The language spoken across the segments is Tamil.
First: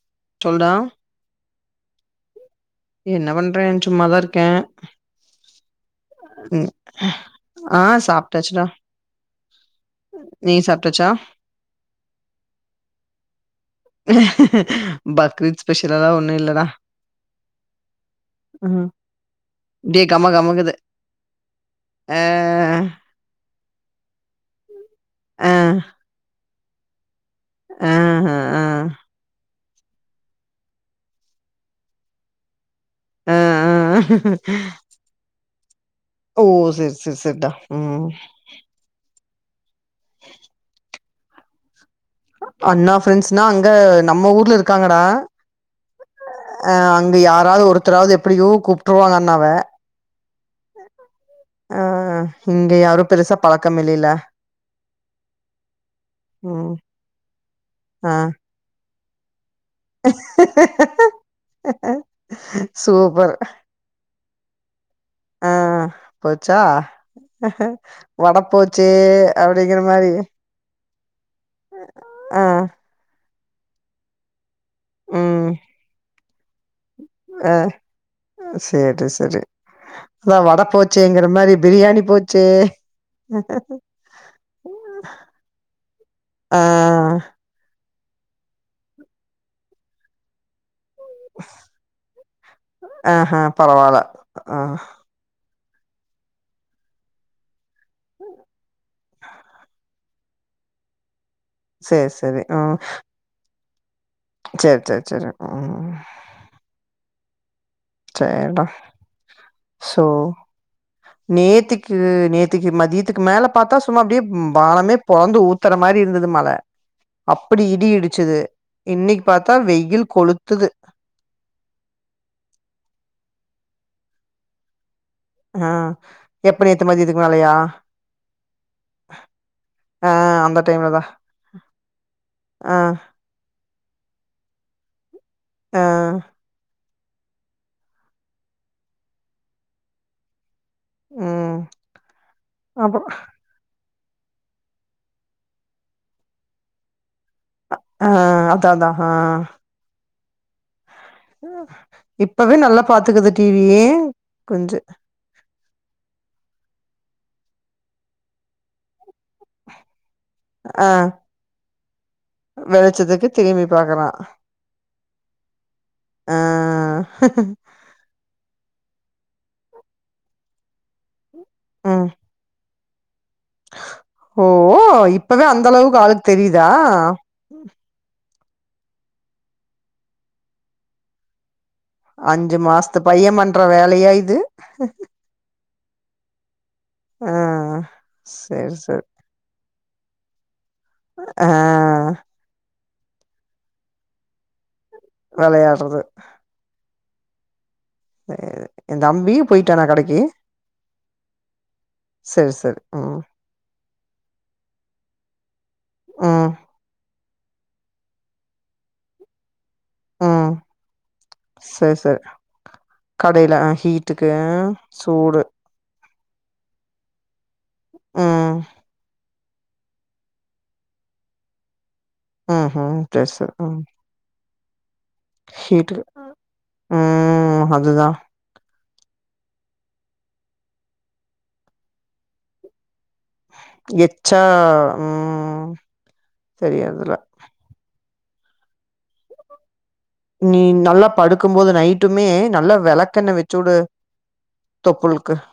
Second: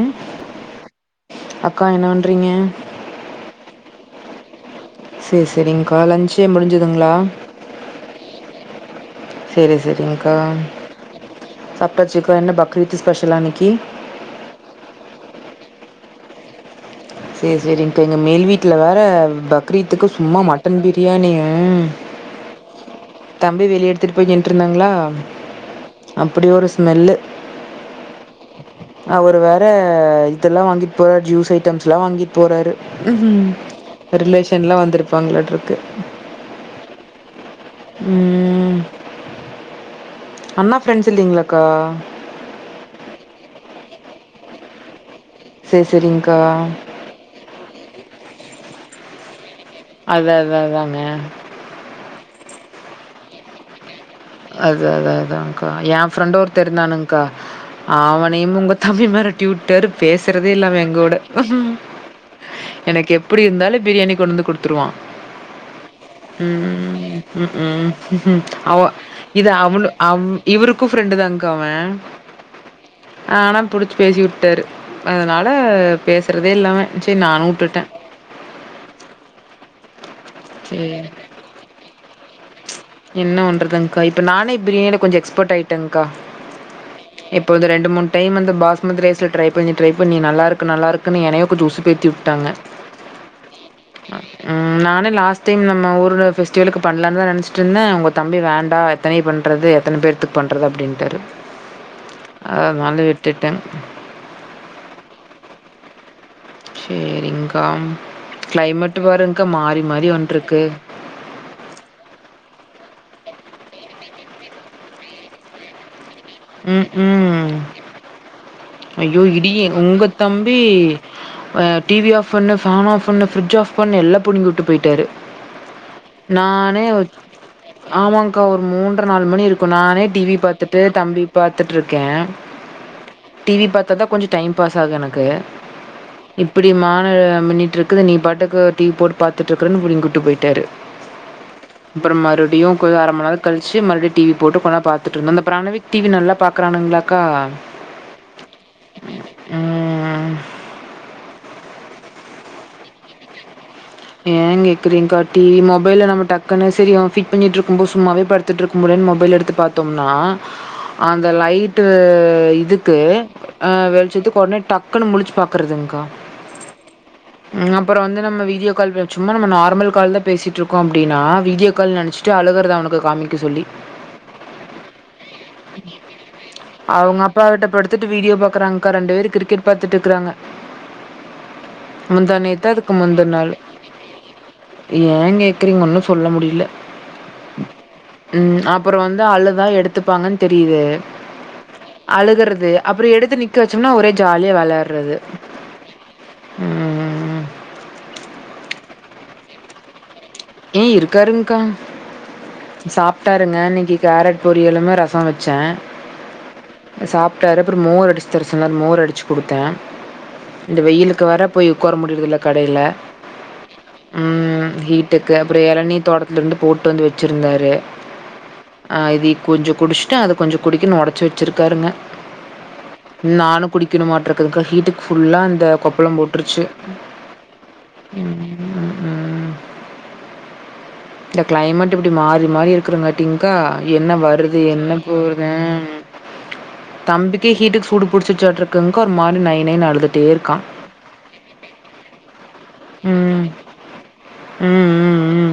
ம் சொல்டா அக்கா என்னவண்றீங்க என்ன பண்றே சும்மாதா இர்க்கே சேர் செரிங்க்கா லஞ்சே முடிஞ்சுதுங்ளா ஆ சாப்ட்டாச்சுடா செரி செரிங்கா நீ சாப்ட்டாச்சா சாப்ட்டாச்சுக்கா என்ன பக்ரீத்து ஸ்பெஷலா இன்னக்கி பக்ரீத் ஸ்பெஷலல்லா ஒன்னு இல்லதா சேர் செரி இப்ப எங்க மேல் வீட்ல வேற அப்டியே பக்ரீத்துக்கு கம சும்மா கமக்குது மட்டன் பிரியாணி ஆ தம்பி வெளியே எடுத்துட்டு போய நின்ட்ருந்தாங்களா ஆ அப்டி ஒரு ஸ்மெல்லு அ ஹ அ அவரு வேற இதல்லா வாங்கிட் போறற் ஜூஸ் ஐட்டம்ல்லா வாங்கி போறாரு ஆ ஆ ரிலேஷன்ல்லா வந்துருப்பாங்ளாட்டுக்கு ஓ சேர் சேர் சேர்டா ம் அண்ணா ஃப்ரெண்ட்ஸ் இல்லீங்களாக்கா அண்ணா ஃப்ரெண்ட்ஸ்னா அங்க நம்ம ஊர்ல இருக்காங்கடா சேர் செரிங்கா இங்க யாராது ஒருத்தராவ்து எப்புடியோ கூப்ட்ருவாங்க அண்ணாவ அத அத அதாங்க அ இங்க யாரு பெருசா பழக்கம் இல்லேல அத அத அதாக்கா ஏ ஃப்ரெண்ட்டு ஒருத்த் ம் இருந்தானுக்கா ஆ அவனியும் உங்க தம்பி மெரட்டி உட்டாரு பேசுறதே இல்ல அவே எங்கோட எனக்கு சூப்பர் எப்டி இருந்தாலு பிரியாணி கொண்டு வந்து குடுத்துருவா ஆ போச்சா ம் ம் ஹு வட ம் அவோ போச்சே இது அப்டிங்கிற அவுளு மாரி அவ் இவுருக்கு ஃப்ரெண்டு தாங்க்கா அவ ஆ ஆனா புடுச்சு பேசி உட்டாரு அதனால ம் பேசுறதே இல்ல அவ சேர் நானு ஆ உட்டுட்ட சேரி சரி அதா வட சரி. போச்சேங்குற மரி பிரியாணி போச்சே என்ன வண்ணுறதுங்க்கா இப்ப நானே பிரியாணி கொஞ்ச எக்ஸ்போட் ஆயிட்டங்கா ஆ எப் போ இது ரெண்டு மூண் டைம் வந்து பாஸ்மத் ரைஸ்ல ட்ரை பண்ணி ட்ரை பண்ணி நல்லிருக்கு நல்லாருக் கண்ணு என்னையே கொஞ்ச உசுப்பேத்தி விட்டாங்க ஆஹா பரவால்ல ஆ நானு நீ ஆச கிளீன் பண்ணே ஊர்ல பெஸ்டிவலுக்கு பண் எல்லாமே நெனைச்சிட்டு இருந்தே உங்க தம்பி வேண்டா எத்தனை பண்ணுறது எத்தனை பேர்த்தக்கு பண்ணுறது அப்படின்ட்டரு சேரி சேரி ம் அதுனால விட்டுட்டே சேரி சேரி சேரி ம் ம் சேரி்ங்க சேரிடா கிளைமேட் பாருங்க்கா மாறி சோ மாறி வன்டு இருக்கு நேத்திக்கு நேத்திக்கு மதியத்துக்கு மேல பாத்தா சும்மா அப்டியே வானமே பொழந்து ஊத்துற மாறி இருந்தது மழ பா ம்ஹ்ம். அப்டி இடி இடிச்சது இன்னைக்கு பாத்தா வெயில் கொளுத்துது ஆ டிவி ஆஃப் பண்ணு ஃபன் ஆஃப் பண்ணு பிரிஞ்ச ஆஃப் பண்ணு எல்லா பிடுங்கி விட்டு போயிட்டாரு ஆ எப்ப நேத்து மதியத்துக்கு மேலையா ஆமாக்கா ஒரு மூன்றை நாலு மணி இருக்கு நானே ஆ டிவி அந்த பாத்துட்டு டைம்லதா தம்பி பாத்துட்டு இருக்கே ஆ டிவி பாத்த தா கொஞ்ச டைம் பாஸ் ஆகுது எனக்கு ஆ இப்டி மானோ மின்னிட்டு இருக் கு நீ பாட்டுக்கு டிவி போட்டு பாத்துட்டு இருக்காறனு புடிங்கி விட்டு போயிட்டாரு ம் அப்ற மறுபடியு கொஞ்ச அப்றோ அரை மணி நேர கழிச்சி மறுபடி டிவி போட்டு கொஞ்ச நேர பாத்துருந்தே அந்த பிராணவிக் டிவி நல்லா பாக்கறானுங்களாக்கா ஆ அதாதா ஆ ம் ஓ இப்பவே நல்லா பாத்துக்குது டிவி ஏன் கொஞ்சு கேட்கிறீங்கா டிவி மொபைல நம்ம டக்குன்ன சரி ஃபிட் பண்ணி இருக்குபோது சும்மாவே படுத்துட்டுருக்க முடியேன்ன மொபைல் எடுத்து பாத்தோம்னா ஆ அந்த லைட்டு இதுக்கு வெளிச்சத்துக்கு திரும்பி ஆ பாக்குறா வெளிச்சத்துக்கு உடனே டக்குன்னு முழிச்சு பாக்குறதுங்க்கா ஆ அப்றே வந்து நம்ம வீடியோ கால் சும்மா நம்ம நார்மல் கால்ல பேசிட்டுருக்கோ அப்புடின்னா வீடியோ கால்னு ம் நெனச்சிட்டு அழுகுறது அவனுக்கு காமிக்க சொல்லி ஓ இப்ப தா அந்த அளவுக்கு ஆளு தெரியுதா அப்பா கிட்டபடுத்துட்டு வீடியோ பாக்குறாங்கக்கா ரெண்டு பேரு கிரிக்கெட் பாத்துட்டு இருக்கறாங்க அஞ்சு மாசத்து பைய பண்ற வேலையா இது ஏ கேக்குறீங்க ஒன்னு சொல்ல முடியல ஆ ம் சேரி அப்புற சேரி வந்து அழுதா எடுத்துப்பாங்கன்னு தெரியுது ஆ அழுகுறது அப்புற எடுத்து நிற்க வச்சோம்னா ஒரே ஜாலியாக விளயாட்றது விளையாடுறது ஏ தம்பியு போயிட்டானா கடைக்கு இ இருக்காருங்க்கா சேரி சேரி ம் சாப்டாரு நா இன்னைக்கு கேரட் பொரியளுங்க ரச வச்சே ஆ சாப்டாரு அப்ற மோர் அடிச்சு தர சொன்னாரு மோர் அடிச்சு கொடுத்தே ம் இந்த வெயிலுக்கு வேற போயி உட்கார சேரி சேரி முடியுறது இல்ல கடையில கடையில ஆ ஹீட்டுக்கு ஆ சூடு அப்புறே இளநீ தோட்டத்தில இருந்து போட்டு வந்து வச்சிருந்தாரு ம் அதை கொஞ்ச குடிச் சுட்டு அத கொஞ்ச குடிக்கனு உடைச்சி வச்சிருக்காரு ம்ஹூம் சேரி சேரி நானு ம் குடிக்கணு மாட்ருக் கு ஹீட்டுக்கு புல்லா அந்த ஹீட்டுக்கு கொப்புளா போட்டுருச்சு ம் அதுதா ம் ம் இந்த கிளைமேட் இப்டி மாறி மாறி இருக்கிறங்குற கா என்ன எச்சா வருது என்ன போறது ம் தெரியறதுல தம்பி ஹீட்டுக்கு சூடு புடிச்சாசாட்டுருக்குங்கக்கா ஒரு மாரி நைய் நைய்னு அழுதுட்டு நீ நல்லா படுக்கும் போது நைட்டுமே நல்லா வெளக்கெண்ண ம். வச்சுவுடு ம், ம், தொப்புளுக்கு ம்.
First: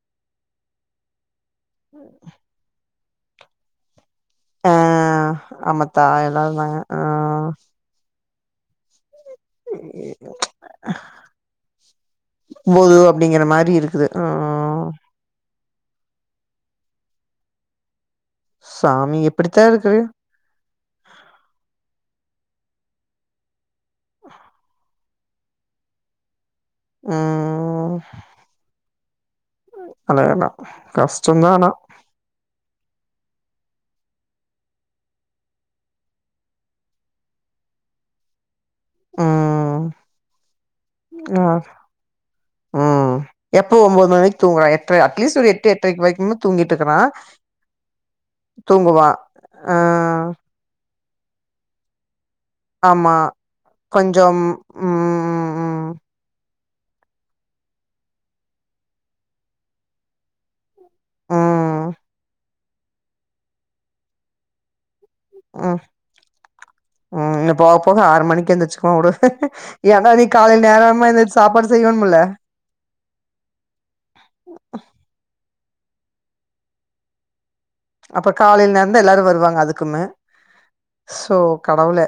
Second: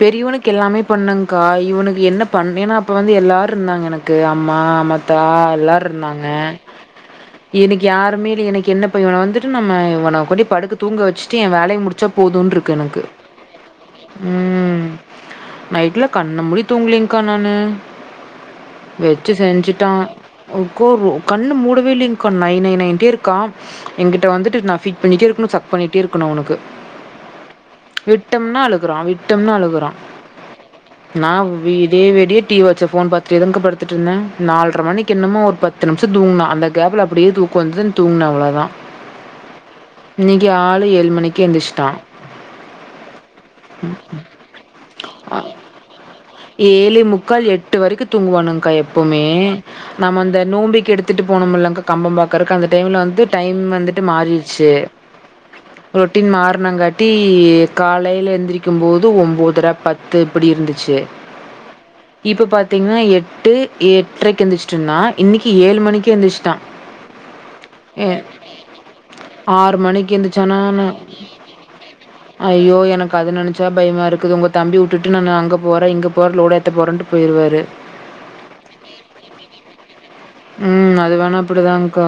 பெரியவனுக்கு எல்லாமே பண்ணேக்கா இவனுக்கு என்ன பண்ண ஏனா அப்ப வந்து எல்லாரு இருந்தாங்க எனக்கு அம்மா ஆ அத்தா எல்லாரு ஆமாத்தா இருந்தாங்க எல்லா இருந்தாங்க ஆ எனக்கு யாருமே இல்ல எனக்கு என்ன பய இவன வந்துட்டு நம்ம இவன கொண்டு படுக்க தூங்க வச்சுட்டு வேலய முடிச்சா போதுன்னு இருக்கு போது எனக்கு அப்டிங்கிற மாரி இருக்குது ம் நைட்லா கண்ண மூடி தூங்கலீங்க்கா நானு சாமி வெச்சு எப்டித்தா செஞ்சுட்டா இருக்குது கோ கண்ணு மூடவே இல்லைங்க்கா நை நை நைன்ட்டே இருக்கா என்கிட்ட வந்துட்டு நா ஃபீட் பண்ணிட்டே இருக்கு சப் பண்ணிட்டே இருக்கணு அவனுக்கு ம் விட்டம்னா அழுகுறா விட்டம்னா அழுகுறா அழகடா நா கஷ்டந்தா ஆனா வீ விடிய விடிய டி வச்சு ஃபோன் பாத்துட்டே தா கா படுத்துட்ருந்தே நால்ர மணிக்கு என்னமோ ஒரு பத்து நிமிஷோ தூங்குனே அந்த கேப்ல அப்டியே தூக்க வந்துச்சுனு தூங்குனே அவ்ளோதா ம் இன்னைக்கு ஆள் ஆ ம் எப்பொவு ஒம்போது ம தூங்கலா எட்ர அட்லீஸ்ட் ஒரு எட்டு எட்ரைக்கு வரைக்குமே தூங்கிட்ருக்குறா ஏழே முக்கால் எட்டு வரைக்கு தூங்குவானுக்கா தூங்குவா எப்போமே ஆ நம்ம அந்த நோம்பிக்கு எடுத்து கத்துட்டு போனமுல்லங்க்கா கம்பம் பாக்குறக்கு அந்த டைம்ல ஆமா வந்துட்டு டைம் வந்துட்டு கொஞ்சம் மாறிருச்சு ம் ம் ரொட்டின் மார்னங்காட்டி காலையில எந்திருக்கும்போது ஒம்போதர பத்து இப்டி இருந்துச்சு ம் இப்ப பாத்தீங்கன்னா எட்டு எட்ரைக்கு எந்திருச்சிட்ருந்தா இன்னைக்கு ஏழு மணிக்கு எந்திருச்சுட்டா ம் இன்னு போக போக ஆறு மணிக்கு எந்திருச்சுக்குவா விடு ஏனா மணிக்கு நீ எந்திரிச்சானா, காலைல நான் நேரமா எந்திரிச்சு சாப்பாடு செய்யணும்ல ஐயோ எனக்கு அத நெனச்சா பயமா இருக்குது உங்க தம்பி வுட்டுட்டு நா அங்க போறே இங்க போ பொருள் லோட் ஏத்த போறேன்னு போயிருவாரு அப்ப காலையில நேரந்தா எல்லாரு வருவாங்க அதுக்குமே ம். அது சோ வேணா கடவுளே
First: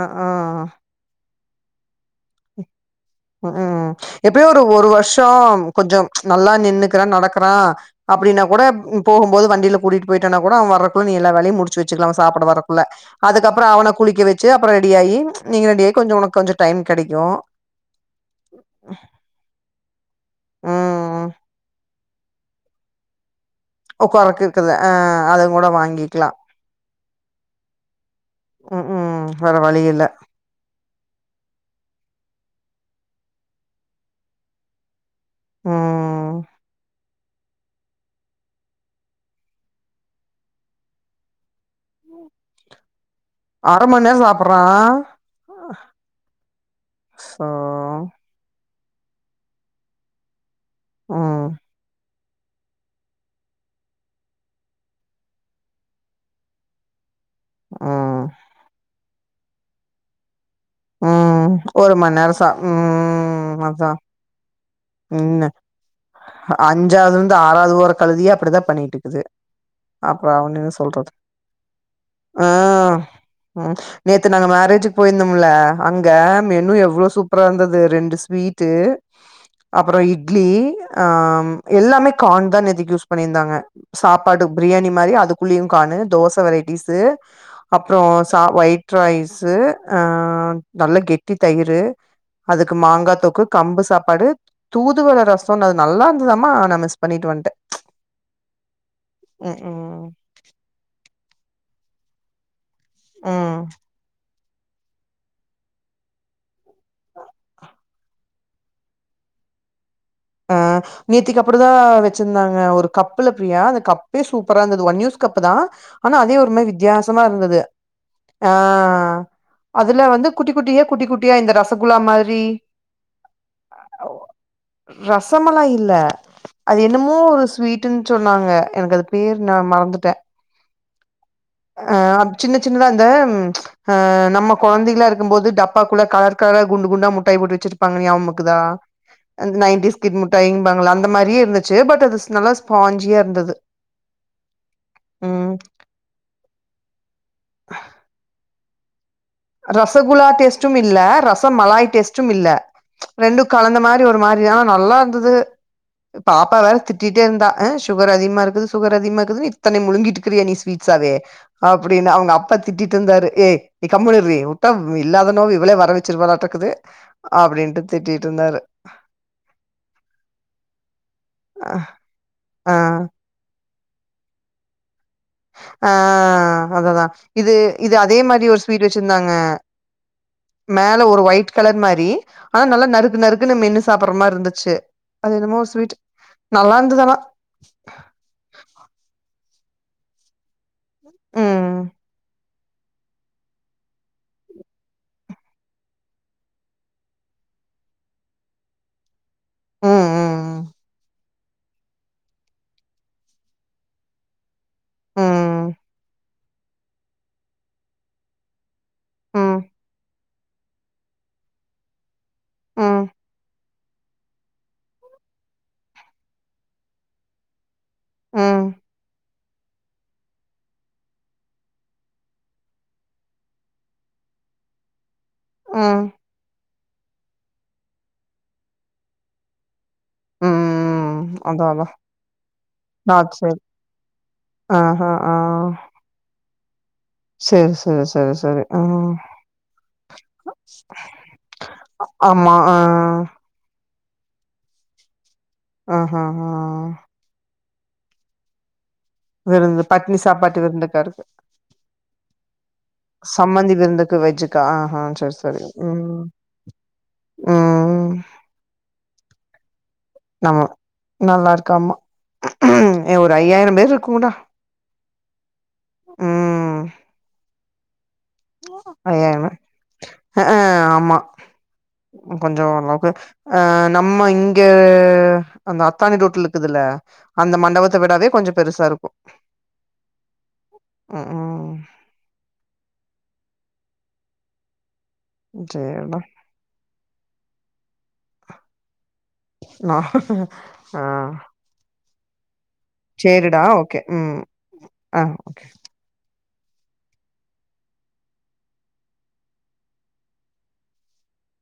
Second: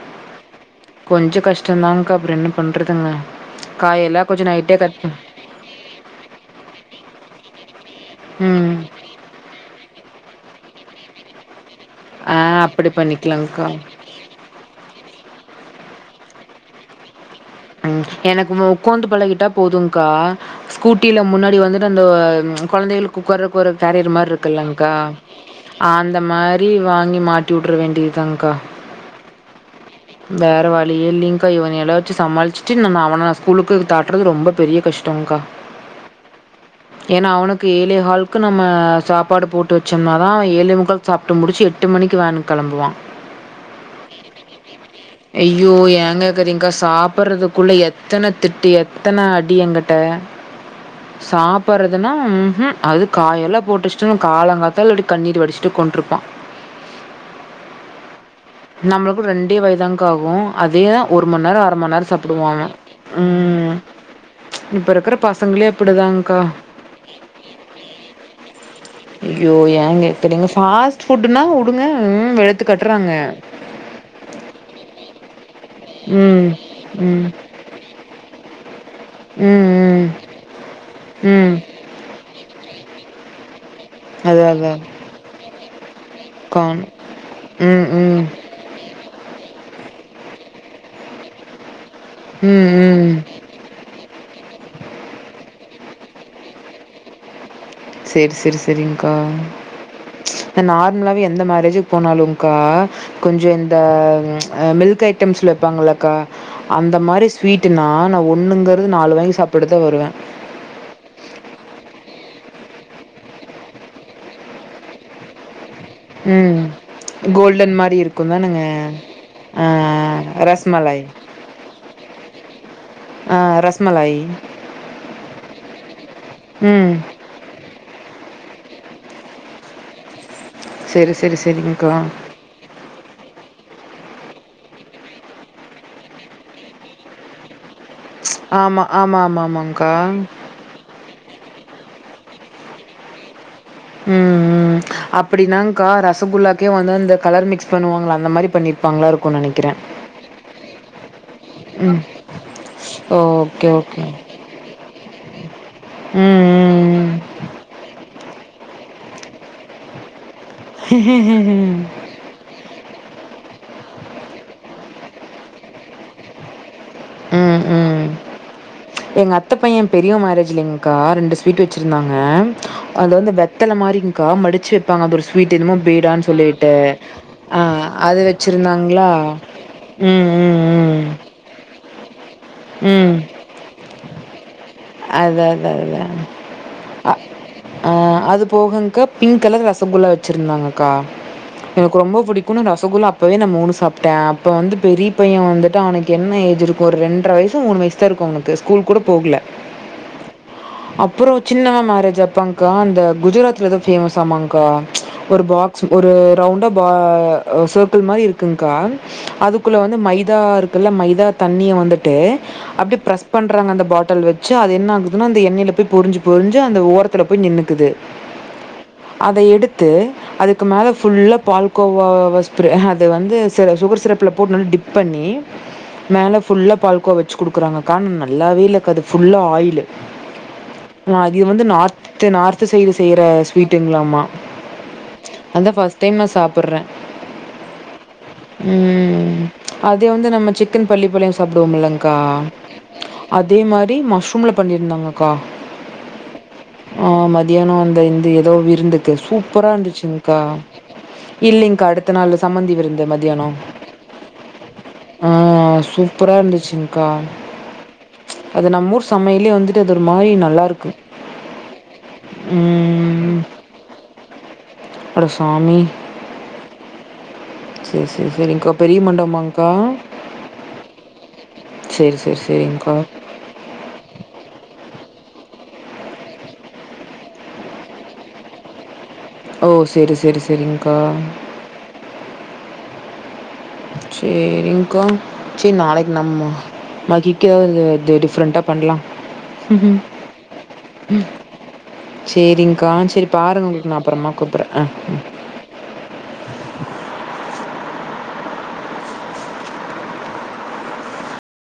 அ ஆ கொஞ்சோ கஷ்டோ தான்கா அப்புறோ என்ன பண்றதுங்க ம் காயெல்லா கொஞ்சோ எப்பயோ ஒரு நைட்டே ஒரு கட் வருஷோ கொஞ்சோ நல்லா நின்னுக்ரே நடக்குறா அப்டின்னா கூட ம். போகும்போது வண்டியில கூட்டிட்டு போயிட்டோனா கூட அவெ வரக்குள்ள நீ எல்லா வேலையு முடிச் ச்சு வச்சுலா ஆ சாப்ட வரக்குள்ள அப்படி அதுக்கப்புறோ பண்ணிக்கலாம்க்கா. அவனுக் குளிக்க வச்சு அப்புறோ ரெடி ஆகி நீங்க ரெடி ஆகி கொஞ்சோ உனக்கு கொஞ்சோ டைம் கிடைக்கு ம் எனக்கு உக்காந்து பழகிட்டா போதும்கா ஸ்கூட்டியில ம் முன்னாடி வந்துட்டு அந்த குழந்தைகளுக்கு உக்காரக்கு ஒரு கரியர் மாரி உக்காரக்கு இருக்குது ஆ இருக்குல்லங்கா அத கூட அந்த வாங்கிக்கலா மாரி வாங்கி மாட்டி வுட்டற வேண்டியதுதாங்க்கா ம் ம் வேற வழி இல்ல வேறு வழியே இல்லிங்கா இவனல்லா வச்சு சமாளிச்சிட்டு நம்ம அவன ஸ்கூலுக்கு காட்டுறது ரொம்ப பெரிய கஷ்டோ டோங்கா ம் ஏன்னா அவனுக்கு ஏழேஹாலுக்கு நம்ம சாப்பாடு போட்டு வச்சோம்னா தா அவெ ஏழே முக்கால் சாப்ட்டு முடிச்சு எட்டு மணிக்கு வேனுக் கிளம்புவா அர மண் நேரோ சாப்பட்றா அய்யோ ஏன்னே தெரிக்கா சாப் சோ அதுக்குள்ள எத்தன திட்டு எத்தன அடி எங்கிட்ட ம் சாப்பிறதுனா ம்ஹு அது காயெல்லா போட்டுவச்சுட்டோன்னா காலங்காத்தால இப்டி கண்ணீர் வடிச்சிட்டு உக்காந்துட்டுண்டுருப்பா ம் நம்மளுக்கு ரெண்டே வாய்தான்ங்கா ஆகு அதயே ஒரு மண் ம் நேரோ அர மண் ஒரு நேரோ சாப்பிடுவா சா அவ ம் இப்ப இருக்கிற உண்ம பசங்களே அப்டிதான்க்கா. அஞ்சாவ்துருந்து ஆறாவ்து போற கழுதயே அப்படிதா பண்ணிக்கிட்ருக் ஐயோ ஏன் கேக்குறிங்க பாஸ்ட் ஃபுட்டுன்னா உடனே ம் ஆ வெளுத்து கட்றாங்க ம் நேத்து நாங்க மேரேஜ்க்கு போயிருந்தோம்ல அங்க ம். மெனு எவ்ளோ ம். சூப்பரா தந்தது ஒர் ரெண்டு ஸ்வீட்டு ம். அப்புறோ ம். இட்லி ஆ ம். எல்லாமே கார்ன் தா நேத்துக்கு யூஸ் பண்ணியிருந்தாங்க சாப்பாடு அதான் அதான். பிரியாணி மாரி அதுக்குள்ளயு கார்ன்னு தோச காணும். வெரைட்டிஸ்ஸு ம். அப்றோ ம். சா ஒயிட் ரைஸு ஆ நல்லா கெட்டி தயிரு ம். அதுக்கு மாங்கா ம். தொக்கு கம்பு சாப்பாடு தூதுவல ரசோன்னு அது நல்லா இருந்ததமா நா மிஸ் பண்ணிட்டு வந்ட்ட செரி செரி செரிங்க்கா ம் இந்த நார்மலாவவே எந்த மேரேஜுக்கு போனாலும் கா கொஞ்சோ ம் இந்த மில்க் ஐட் டம்ஸ்ல வெப்பாங்களக்கா அந்த மாரி ஸ்வீட்டுனா நா ஒன்னுங்கிறது நாலு வாங்கி சாப்ட்டுட்டு தா வருவ ஆ நேத்திக்கு அப்புடி தா வெச்சிருந்தாங்க ஒரு கப்புல பிரியா அந்த கப்பே சூப்பரா இருந்தது ஒன் யூஸ் கப்பு தா ஆனா அதே ம். ஒரும வித்தியாசமா இருந்தது கோல்டன் மாரி இருக்கும் ஆ தானங்க. ஆ அதுல வந்து குட்டி குட்டியே ரஸ்மலாய். குட்டி குட்டியா இந்த ரசகுல்லா மாரி ஆ ரசமலாயி ரசமலாய் இல்ல அது ம். என்னமோ ஒரு ஸ்வீட் டுன் சொன்னாங்க எனக்கு அது பேர் நா மறந்துட்ட செரி செரி செரிங்க்கா சின்ன சின்னதா அந்த ஆ நம்ம கொழந்தைய்லா இருக்கும் போது டப்பாக்குள்ள கலர் கலரா குண்டு குண்டா முட்டாய் போட்டு வச்சிருப் பாங்க ஞாம் இருக்குதா ஆமா, ஆமா, ஆமா, அந்த ஆமாங்க்கா. நைன்ட்டிஸ் கிட் மிட்டாய்யிங் விப்பாங்கள அந்த மாரியே இருந்துச்சு பட் அது நல்லா ஸ்பாஞ்சியா இருந்தது ம் ம் ம் அப்படின்னா கா ரசகுல்லாக்கே வந்து அந்த கலர் மிக்ஸ் பண்ணுவாங்கள அந்த மாரி பண்ணிருப்பாங்ளா இருக் ரசகுலா டேஸ்ட்டும் இல்ல ரசமலாய் ம் டேஸ்ட்டும் இல்ல ரெண்டும் ஓகே கலந்த மாரி ஓகே ஒரு மாரியா ஆனா நல்லா இருந்தது பாப்பா வேற ம் திட்டிட்டே இருந்தா ஆ சுகர் அதிகமா இருக்குது சுகர் அதிகமா இருக்குதுன்னு இத்தன முழுங்கிட்டுக்கிறியா நீ ம் ஸ்வீட்ஸாவே ம் அப்படின்னு அவங்க அப் அப்பா திட்டிட்டு இருந்தாரு ஏ கம்முனு இருடி உட்டா இல்லாத நோவ் இவளே வர வச்சிருவாறாட்றக்குது ம் அப்டின்ட்டு ம் திட்டிட்ருந்தாரு எங்க அத்த பைய பெரியவன் மேரேஜ்லைங்க்கா ரெண்டு ஸ்வீட்டு வச்சிருந்தாங்க ஆ அதுல வந்து அந்த வெத்தல மாரிங்க்கா மடிச்சு வெப்பாங்க அது ஒரு ஸ்வீட்டு என்னமோ ஆ பீடான்னு சொல்லிட்டு அததா இது ஆ இது அதே அது மாரி ஒரு ஸ்வீட் வச்சிருந்தாங்ளா வச்சிருந்தாங்க மேல ஒரு ஒயிட் கலர் மாரி ஆனா நல்லா ம் ம் நறுக்கு நறுக்குன்னு மென்னு சாப்பற மாரி இந்துச்சு அது அதா என்னமோ ஒரு அதா ஸ்வீட்டு அதா நல்லா இருந்தது ஆனா ஆ அது போகுங்க்கா பிங்க் கலர் ரசகுல்லா வச்சிருந்தாங்கக்கா ம் எனக்கு ரொம்ப பிடிக் கும் ரசகுல்லா அப்பவே நா மூணு சாப்ட்ட அப்ப வந்து பெரிய பைய வந்துட்டு அவனுக்கு என்ன ஏஜ் இருக்கும் ஒரு ரெண்ட்ர வயசு மூணு வய்சு செரிக்கும் அவங்கள்க்கு ஸ்கூல் கூட போகுல ம் ம் ம் அப்புறோ சின்னவ மேரேஜ் அப்பங்க்கா அந்த குஜராத்ல எதோ ஃபேமஸ்ஸாமாங்க்கா ஒரு ம், பாக்ஸ் ஒரு ரவுண்டா பா சர்க்கிள் மாரி இருக்குங்க்கா ம், அதுக்குள்ள வந்து மைதா இருக்குல்ல மைதா தண்ணிய வந்துட்டு அது ம், ப்ரஸ் பண்றாங்க அந்த பாட்டில் வ வெச்சி அது என்ன ஆகுதுன்னோ அந்த எண்ணெயில போய் பொரிஞ்சி பொரிஞ்சி அந்த ஓரத்துல போய் நின்னுக்குது ம் அத எடுத்து அதுக்கு மேலே ஃபுல்லா பால்கோவ ஸ்ப்ரே அது வந்து ச சுகர் சிரப்புல போட்டு நல்லா டிப் பண்ணி அ மேலே ஃபுல்லா பால்கோவா வெச்சி குடுக்குறாங்கக்கா நல்லாவே இல்ல அது ஃபுல்லா ஆயிலு ஆ ம். இது வந்து அதான், அதான். நார்த் நார்த்து சைடு செய்யற ஸ்வீட்டுங்களாமா ஆ ஹா ஆ அதா ஃபர்ஸ்ட் டைம் நா சாப்புட்ற சரி, சரி, சரி, சரி. ஆ. ம் அது வந்து நம்ம சிக்கன் பள்ளிபாளையோ சாப்டுவோம் இல்லைங்கா ஆமா. ஆ. அதே மாதிரி மஷ்ரூம்ல பண்ணி இருந்தாங்கக்கா ஆ ஹா ஆ ஆ ஆ மதியானோ அந்த இந்து ஏதோ விருந்து சூப்பரா விருந்து பட்னி இருந்துச்சுங்கா சாப்பாட்டு விருந்துக்கா இருக்கு. இல்லைங்கா அடுத்த நாள் சம்மந்தி விருந்து மத்தியானோ சம்மந்தி விருந்துக்கு வெஜ்ஜுக்கா? ஆஹா, ஆ சரி, சரி. ஆ ம், சூப்பரா இருந்துச்சுங்கா ம். அது நம்ம ஊர் சமையல்லியே வந்துட்டு அது ஒரு மாரி நல்லா இருக்கு க்கும் ஒரு ஐயாயிரம் பேர் இருக்குங்கடா அட சாமி ம் சரி, சரி, சரிங்க்கா. பெரிய அ மண்டபமாங்க்கா? ஆ ஆமா சரி, சரி, கொஞ்சோ சரிங்க்கா. ஓரளவுக்கு அ நம்ம இங்க அந்த அத்தானி ரோட்டுல இருக்குதுல்ல அந்த மண்டபத்த விடாவே கொஞ்சோ பெருசா இருக்கு ஓ செரி செரி செரிங்கா ம் ம் சேரிங்கா சேர் நாளைக்கு சேரிடா நம்ம மகிக்காத டேட்டே ஃப்ரெண்டா பண்லா நா ஆ சேரிங்கா சேரி சேரிடா பாருங்க உங்களுக்கு நா அப்பறமா ம் கூப்புட்ற ஆ ஆ ஓகே